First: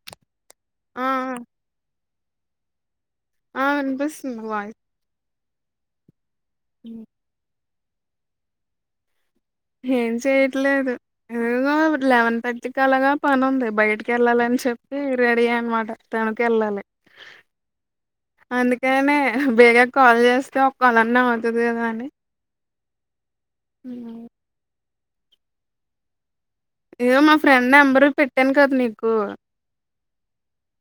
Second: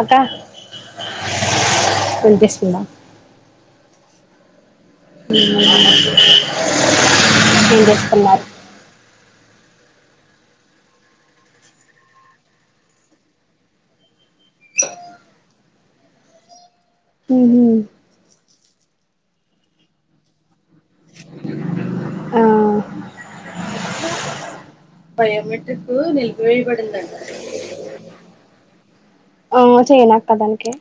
అక్క ఆ వినిపిస్తుందా ఆ వినిపిస్తుంది వాయ్ ఇ ఉమ్ హాన్నాద్ ఏం చేయట్లేదు ఇగో లెవెన్ థర్టీకి అలాగా పని ఉంది బయటికి వెళ్ళాలని చెప్పి రెడీ అయ్య అనమాట తనకి వెళ్ళాలి ఉ హుమ్ అందుకనే బేగ కాల్ చేస్తే ఒకపనాన్న అవుతుది కదా అని ఆ [inaudible] బయోమెట్రిక్ న ఇగో మా ఫ్రెండ్ నెంబర్ పెట్టాను కదా నీకు ఆ చేయనక్క దానికి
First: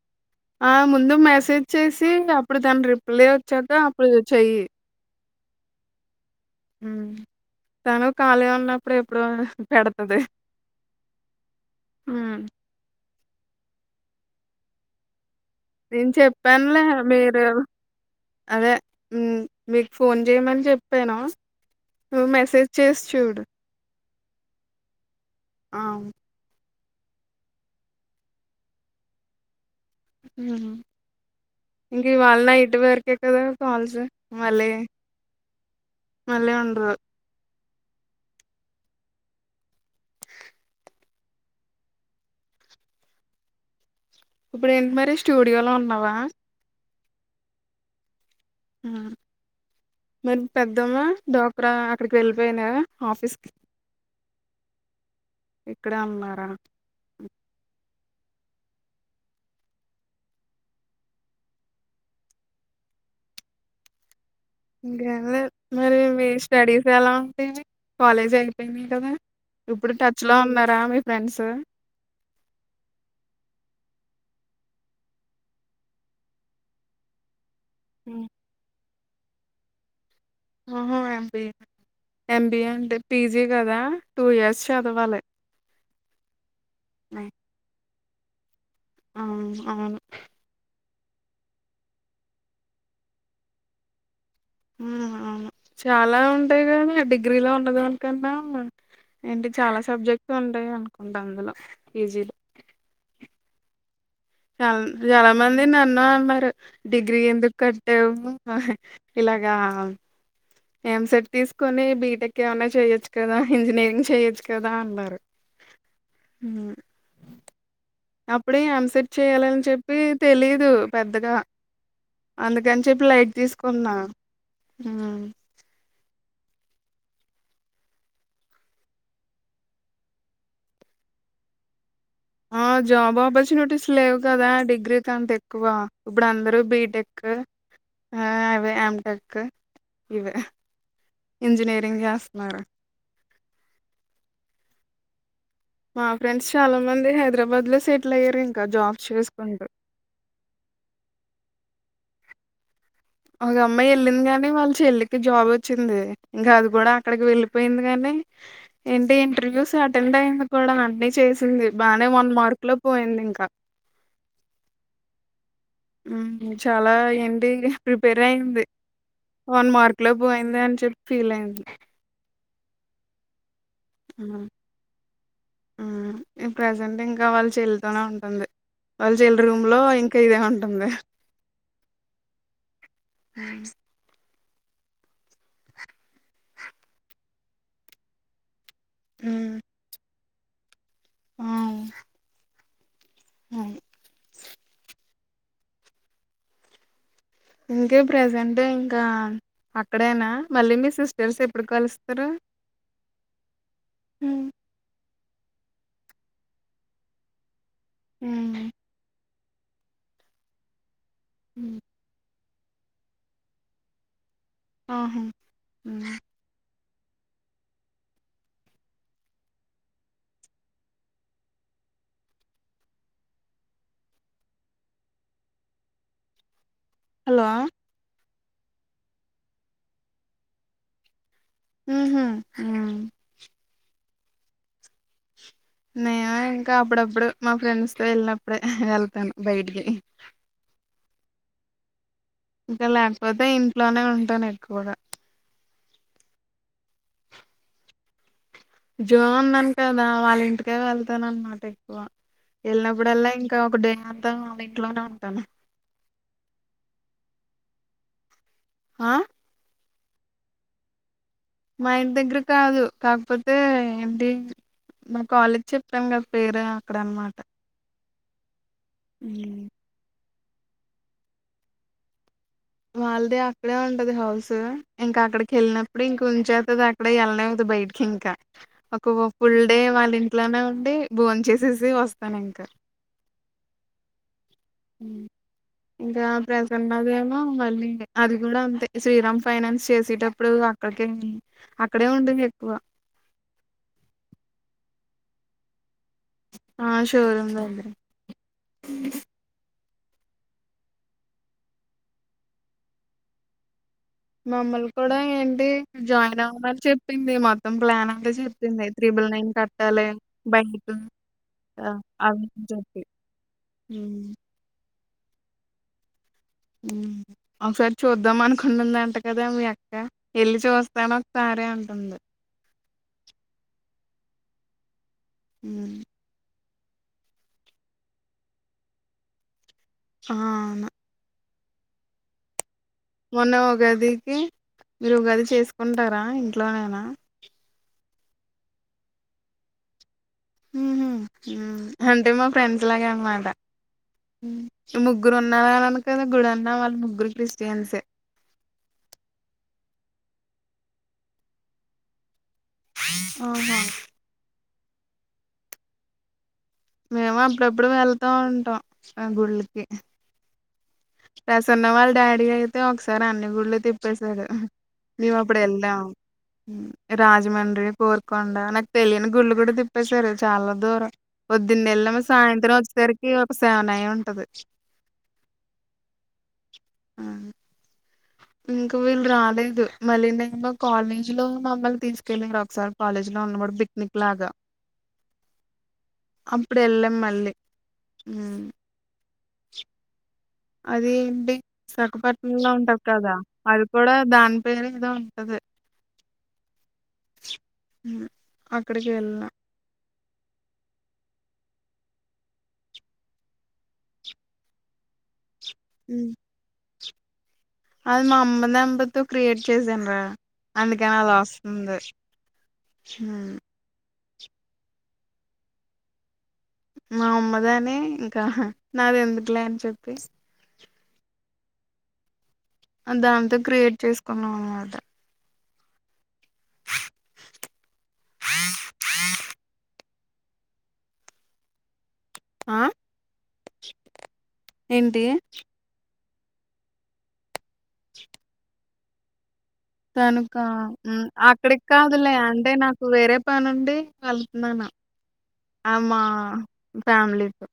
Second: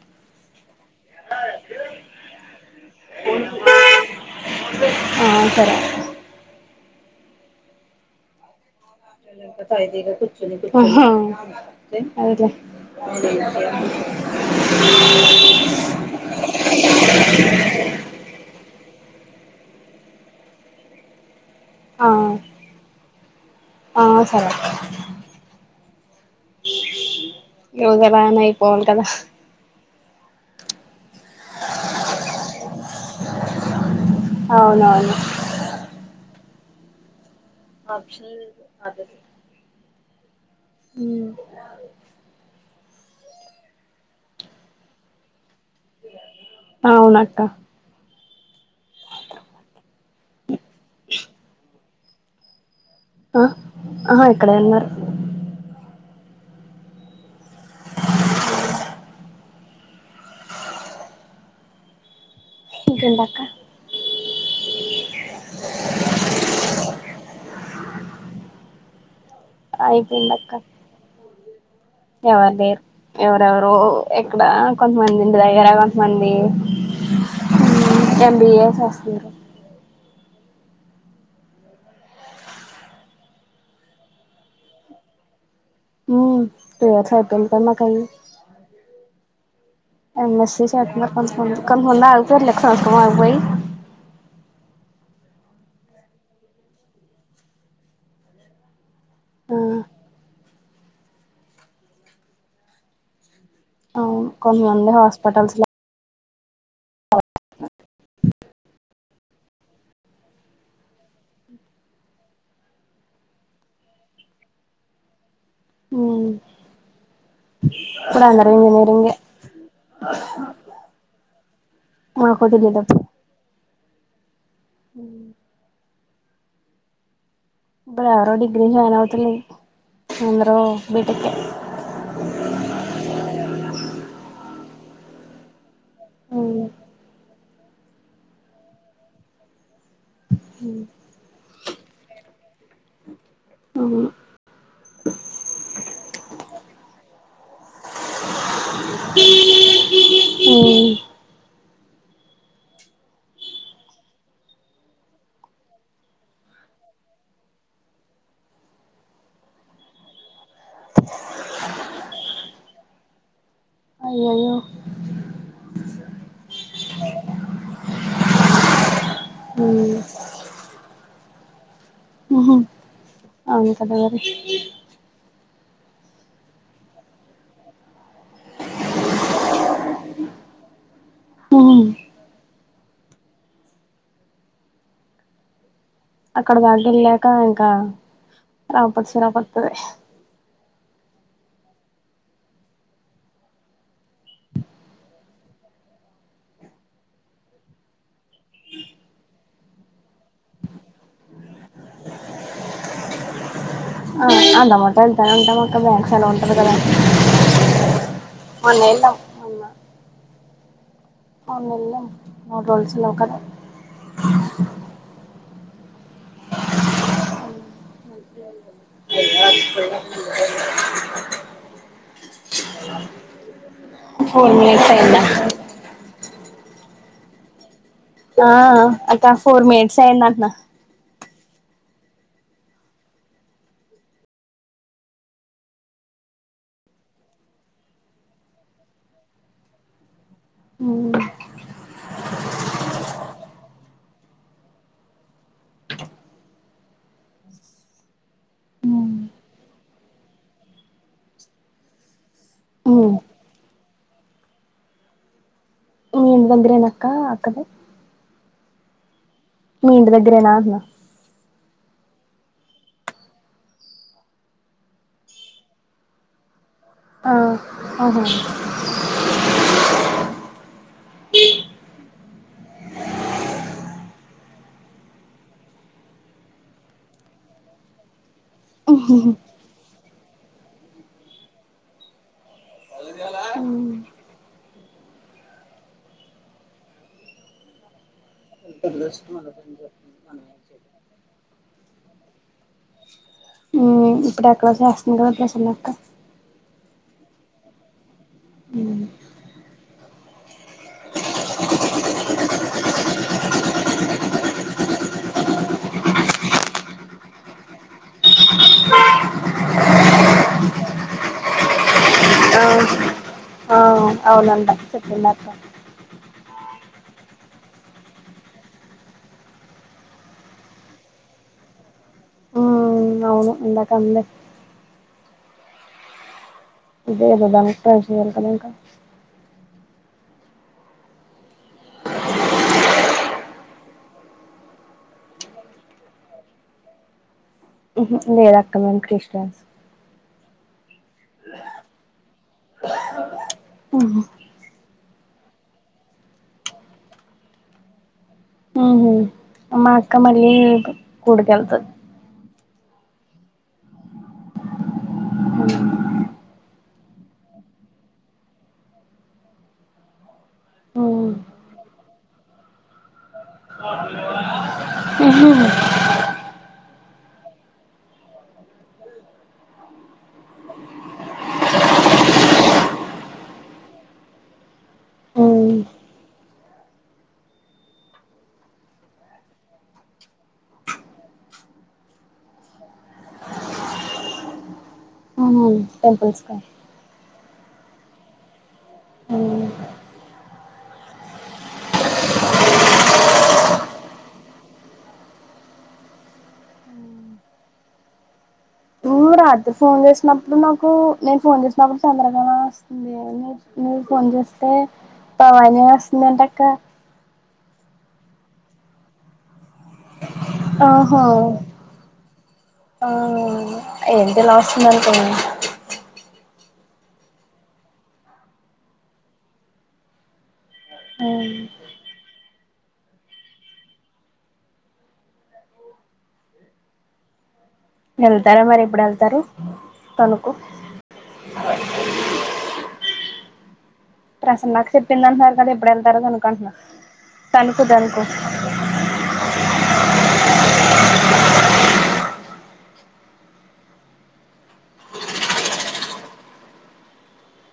ఆ ముందు మెసేజ్ చేసి అప్పుడు దాని రిప్లై వచ్చాక అప్పుడు చెయ్యి [inaudible] తను కాళీ ఉన్న యిదిగా కుర్చునీ కూర్చునీ ఆహా ఉమ్, అయిదిలే [inaudible] నేను చెప్పానులే మీరు అదే ఉమ్ మీకు ఫోన్ చేయమని చెప్పాను ఆ మెసేజ్ చేసి చూడు ఆ సరే ఆ ఎవగ దాన అయిపోవాల కదా ఉమ్ ఈ వాళ్ళ నైట్ వరకే కదా కాల్స్ మళ్ళే అవునవును మళ్ళె ఉం ఆ ఆప్షనల్ అదది ఉమ్ ఇప్పుడు ఎమ్మరెస్ట్ స్టడ్ డియాలో ఉన్నావా అవునక్క మరి పెద్దమ్మా డోక్రా అక్కడికి వెళ్ళిపోయినా ఆఫీస్ ఆ కి ఆహా ఇక్కడే ఉన్నారు ఇక్కడే ఉన్నారా అ ఇంకేటక్క ఇంకేంలేదు మరి మీ స్టడీస్ ఎలా ఉంటాయి కాలేజీ అయిపోయినాయి కదా ఇప్పుడు టచ్ లో అయిపోయిందక్క ఉన్నారా మీ ఫ్రెండ్స్ ఎవరు లేరు ఎవరెవరు ఎక్కడ కొంతమంది ఇంటి దగ్గర కొంతమంది ఎం బి ఏ సాస్ ఇంకా ఆహా M B A M B A అంటే పీ జీ కదా టూ ఇయర్స్ చదవాలి ఉమ్మ్ టూ ఇయర్స్ అయిపోయిన [unintelligible] అవును అవును అ మా సిస్ [unintelligible] కన్ఫర్మ్ గా అవుతారు లే [unintelligible] ఐపోయి ఉమ్మ్ అవును చాలా ఉంటాయి గాని డిగ్రీలో ఉన్నదాని కన్నా ఏంటి చాలా సబ్జెక్ట్ ఉన్ టాయి అనుకుంటా అందులో పీ జీ లో అవును చాల్ కొంతమంది చాలా హాస్పిటల్స్ మంది లో నన్ను అన్న టు డిగ్రీ ఎందుకు కట్టావ్వు ఇలాగా ఎం సెట్ తీసుకొని బీటెక్ ఏమనా చెయొచ్చు కదా ఇంజనీరింగ్ చెయొచ్చు కదా అన్నారు ఉమ్మ్ ఇప్పుడు అందరూ అప్పుడే ఇంజనీరింగ్ ఎంసెట్ ఏ చెయ్యాలని చెప్పి తెలిదు పెద్దగా మాకు అందుకని తెలియనప్పుడు చెప్పి లైట్ తీసుకున్నా ఉమ్మ్ ఇప్పుడు ఎవరూ డిగ్రీ జాయిన్ అవుతులేదు అందరు బీటెక్ ఏ ఆ జాబ్ ఆపర్చునిటీస్ లేవు కదా డిగ్రీకి అంత ఎక్కువ ఇప్పుడు అందరు బీటెక్కు ఆ అవే ఎంటెక్కు ఇవే ఇంజినీరింగ్ చేస్తన్నారు మా ఫ్రెండ్స్ చాలా మంది హైదరాబాద్ లో సెటిల్ అయ్యారు ఇన్ కా జాబ్స్ చేసుకుంటూ ఏ ఒక అమ్మాయి ఎళ్ళింది కాని వాళ్ళ చెల్లికి జాబ్ వచ్చింది ఇంకా అది కూడా అక్కడికి వెళ్ళిపోయింది గానీ ఏంటి ఇంటర్వ్యూస్ అటెండ్ అయింది కూడా అన్నీ చేసింది బానే వన్ మార్కు లో పోయింది ఇంక అయ్యయ్యో ఉమ్మ్ చాలా ఏంటి ప్రిపేర్ అయింది వన్ మార్క్ లో పోయింది అని చెప్పి ఫీల్ అయింది అవును కదా మరి ప్రజెంట్ ఇంకా వాళ్ళు చెల్లి తోనే ఉంటుంది వాళ్ళు చెల్లి రూమ్ లో ఇంకా ఇదే ఉంటుంది మరి అక్కడ దాకెళ్ళాక ఇంక రాపత్సు రాపత్తుదే ఆవ్ అవును ఇంకేం ప్రెసెంటు ఇంకా అక్కడేనా మళ్ళీ మీ సిస్టర్స్ ఎప్ ప్పుడు కలుస్తరు ఎలా ఉంటాం అక్క బ్యాక్స్ ఎలా ఉంటుది కదా హ్మ్. మొన్నఏలం మొన్న అవును హ్మ్. నిన్నే మొబైల్స్ లోకా ఆహా ఉమ్ అయా [unintelligible] ఫోన్ మిస్ అయిదా హలో ఆ అక్క ఫోర్ మినిట్స్ అయిందంటన్నా హ్మ్మ్ హామ్ నేను ఇంకా అప్పుడప్పుడు మా ఫ్రెండ్స్ త వెళ్ళినప్పుడే వెళ్తాను బయటికి ఇంకా లేకపోతే ఇంట్లోనే ఉంటాను ఎక్కువగా జో ఉన్నాను కదా వాళ్ళ ఇంటికే వెళ్తాన అన్నమాట ఎక్కువ ఉమ్ వెళ్ళినప్పుడల్లా ఇంకా ఒక డే అంతా వాళ్ళ ఇంట్లోనే ఉంటాను మీ ఇంటి ముద్రెనక్క అక్కది ఆ మీ ఇంటి దగ్గరేనా అంటన్నా మా ఇంటి దగ్గర కాదు కాకపోతే ఏంటి మ కాలేజ్ చెప్పాం కదా పేరా ఆ ఆహ వాళ్ళదె అక్కడే ఉంటది హౌస్ ఇంకా అక్కడికి వెళ్ళినప్పుడు ఇంక ఉంచేతది అక్కడే వెళ్ళనే అవుతుంది బయటికి ఇంకా ఒక ఫుల్ డే మ ఇంట్లోనే ఉండి భోన్ చేసేసి వస్తాను ఇంకా ఉమ్ ఇంకా ప్రసన్న అదేమో మళ్ళీ అది కూడా శ్రీరామ్ ఫైనాన్స్ చేసేటప్పుడు అక్కడికే అక్కడే ఉంటంది ఎక్కువ ఇంగ వట్లా సన్నాక్క ఆ షోరూమ్ ద అండి ఉమ్ మమ్మల్లు కూడా ఏంటి జాయిన్ అవనని చెప్పింది మొత్తం ప్లాన్ అంతా చెప్పింది త్రిబుల్ నైన్ కట్టాలి బయక్ అవ ఆ చెప్పి ఉమ్. అవునంట చెపిందక్క ఒకసారి చూద్దాం అనుకుంటుంది అంట కదా మీ అక్క వెళ్ళి చూస్తాను ఒకసారి అంటుంది మ్మ్ అవును ఇందాక అంది ఉమ్ ఇదేగదా అంతా విషయాల కద ఇంకా ఆ ఆనా మొన్న ఉగాదికి మీరు ఉగాది చేసుకుంటారా ఇంట్లోనేనా లేదు అక్క మేము క్రిస్టిన్స్ ఉహు. ఉమ్ అంటే మా ఫ్రెండ్స్ లాగె అన్నమాట ముగ్గురు ఉన్నరు అన్నాను కదా వాళ్ళు ముగ్గురు క్రిస్టియన్సే ఉహు మా అక్క మళ్ళీ గుడుకెళ్తది ఓహా అవు మేము అప్పుడప్పుడు వెళ్తా ఉంటాం ఆ గుళ్ళకి మ్మ్ ప్రసన్న వాళ్ళ డాడీ అయితే ఒకసారి అన్ని గుళ్లు తిప్పేసాడు నీవు అప్పుడు ఎల్లామ్ రాజమండ్రి కోర్కొండ నాకు తెలియని గుళ్ళు గూడా తిప్పేశారు చాలా దూరం పొద్దున్న ఎల్లాం సాయంత్రం వచ్చేసరికి ఒక సెవెన్ అయి ఉంటది మ్మ్ ఆ ఇంకా వీళ్ళు రాలేదు మళ్ళీ నే కాలేజ్ లో మమ్మల్ని తీసుకెళ్ళలి ఒకసారి కాలేజ్ లో ఉన్నప్పుడు పిక్నిక్ లాగా టెంపుల్స్కా హ్మ్ అది ఏంటి విశాఖపట్నంలో ఉంటది కదా అది కూడా దాని పేరు ఏదో ఉంటది అక్కడికి నువ్వ్ వెళ్ళిన రాత్రి ఫోన్ చేస్ వినప్పుడు నాకు నేను ఫోన్ చేసినప్పుడు చంద్రకళా వస్తుంది న నువ్వు ఫోన్ జేస్తే పవాని ఉమ్. వస్తుందంటక్క అది మా అమ్మ నెంబతో క్రియేట్ చేసాను రా అందుకని ఆహా అలా వస్తుంది హ్మ్ ఎంటి ఇలా వస్తొంది అనుకున్న మా అమ్మదని ఇంకా నాది ఎందుకులే అని చెప్పి దాంతో క్రియేట్ చేసుకున్నాం అనమాట వెళ్తారా మరి ఎప్పుడు ఎళ్తారు కనుకొ ఆ ప్రసన్నాకు ఏంటి చెప్పింద అంటన్నారు కదా ఎప్పుడు ఎళ్తారో కను కంట్నా కనుక్కొ కనుక్కొ కనుక్కొ అక్కడికి కాదులే అంటే నాకు వేరే పనుండి వెళ్తున్నాను ఆ మా ఫ్యామిలీతో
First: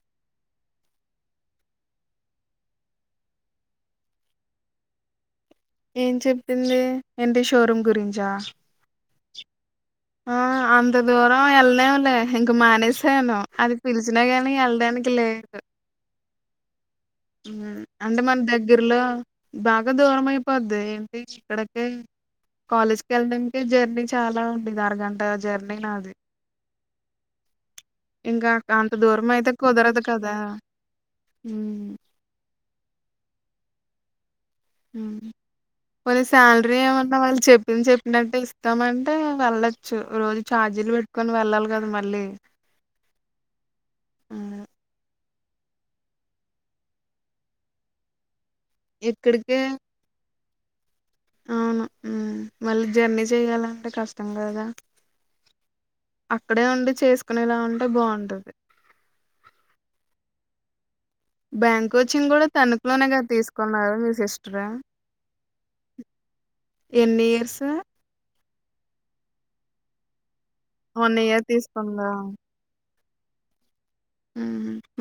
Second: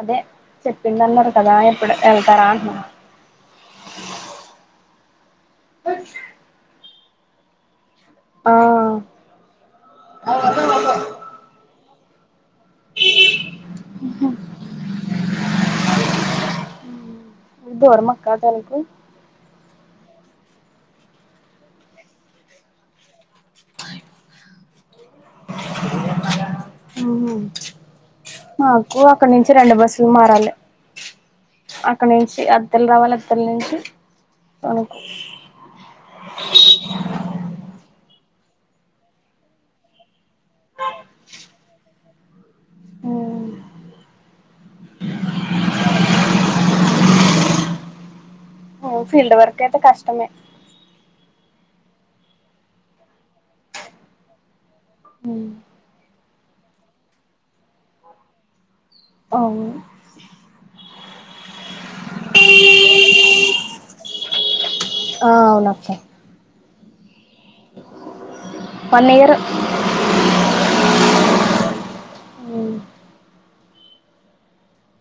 అదే చెప్పింద అన్నారు కదా ఎప్పుడు వెళ్తారా అంట్నా ఏం చెప్పింది ఎంటి షోరూమ్ గురిం ఆ ఆ అంత దూరం వెళ్ళనేములే ఇంక మానేసాను అది పిలిచినా గానీ ఎళ్ళడానికి లేదు హ్మ్ దూరమా అంటే అక్క మన తణుకు దగ్గర్లో బాగా దూరం అయిపోద్ది ఏంటి ఇక్కడకే కాలేజ్కి వెళ్ళడానికే జర్నీ చాలా ఉండేది అరగంట అ జర్నీ నాది ఉహు ఇంకా అంత మాకు దూరం అక్కడ అయితే నుంచి రెండు కుదరదు బస్సులు కదా మారాలి అత్తిల్లు రావాలి అత్తిలి నుంచి తణుకు పొని శాలరీ ఏమన్నా వాళ్ళు చెప్పింది చెప్పి చెప్పినట్టే ఇస్తామంటే వెళ్ళచ్చు రోజు ఛార్జీలు పెట్టుకొని వెళ్ళాలి కదా మళ్ళీ ఉమ్ మ్ ఫీల్డ్ వర్క్ ఇక్కడికే అయితే కష్టమే అవును మళ్ళీ జర్నీ చేయాలంటే కష్టం కదా మ్ అక్కడే ఉండి చేసుకునేలా ఉంటే బావుంటది అవును బ్యాంక్ కోచింగ్ కూడా తణుకులోనె కదా తీసుకున్నారు మీ సిస్టర్ ఆ అవునక్క ఎన్ని years one year one year తీసుకుందా ఉమ్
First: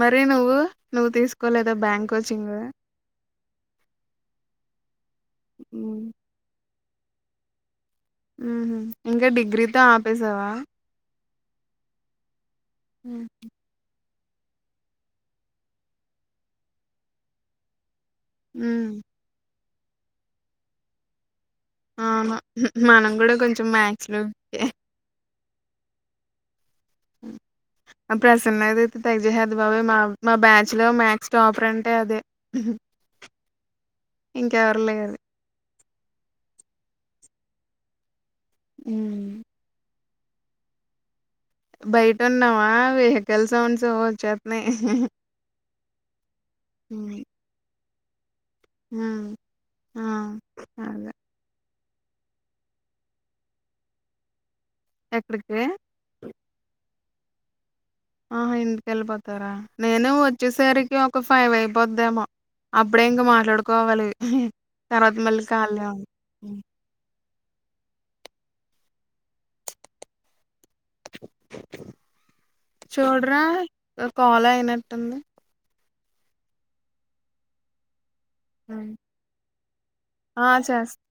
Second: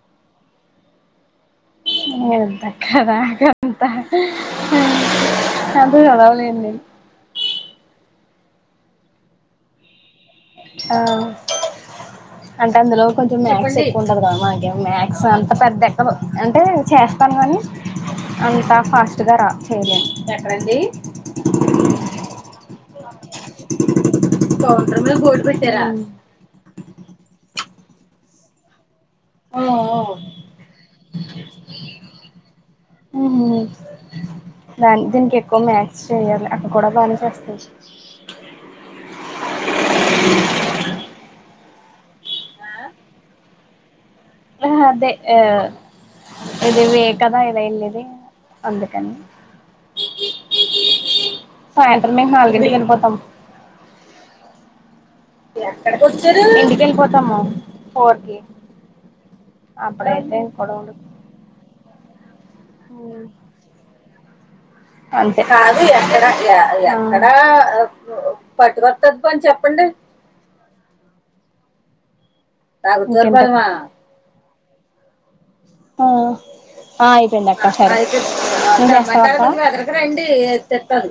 మరీ నువ్వు నువ్వు తీసుకోలే ఎంత అక్క దాకంత అంత చదవలేనులె మ్.. ఇంకా డిగ్రీతో ఆప్ ఆ అంటే అందులో మ్మ్ కొంచెం మ్యాథ్స్ ఎక్కువ ఉం ది మాకే మొ మ్యాక్స్ అంత పెద్ద ఎక్కదు అంటే చేస్తాను గానీ అంతా ఫాస్ట్ గ రాదు సరే ఎక్కడండీ ఆ మనం కూడా కొంచెం మ్యాథ్స్ లో వీకె పెట్టెరా అప్పుడుసన్నది తెగజెహెద్ది ఆ బాబొయ్ ఆ మ బ్యాచ్ లో మ్యాథ్స్ టాపర్ అంటే అదే ఇంకెవరు దానికి లేరు దీనికి ఎక్కువ మ్యాథ్స్ చేయాలి అక్క కూడా బానే చేస్తది మ్మ్. బయట ఉన్నావా వెహికల్ సౌండ్స్ అవి ఆ అదే ఆ ఇది వే కదా ఇలా ఎల్లేది హ.. ఆ... అదే సాయంత్రం మేము నాలుగింటికి వెళ్ళిపోతాం ఇంటికెలిపోతా మ [unintelligible] ఆహ ఇంటిక వెళ్ళిపోతారా నేను అప్పుడైతే కూడా వచ్చేసరికి ఒక ఫైవ్ అయి పొద్దెమొ అప్పుడే ఇంక మాట్లాడుకోవాలి [unintelligible] మళ్ళీ అంతే ఖాళీ కాదు ఉం ఎడక్క హ్మ్. అ ఆ ప పట్టుకొత్తను పోన్ చెప్పండి తాగుతూరు చూడ్రా పదమా కాాల్ అయిన టుంది ఆ ఆ అయిపోందక్క సరే హ్మ్. ఏం అంటావ్ ఆ! చేస్తా అక్క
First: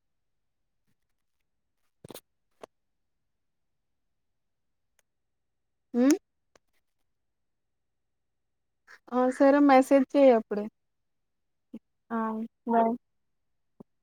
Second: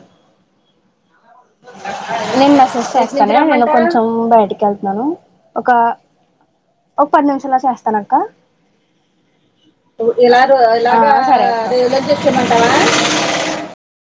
నిను మే స్ జ్ చేస్తాను నిను కొంచెం బయటికేళ్తూన్నను ఒక హ్మ్. ఒక పది నిమిషాళ్ళో చేస్తానక్క ఆ! సరే మెసేజ్ చెయ్యి అప్పుడు. ఆ సరే ఆ! అక్క బాయ్.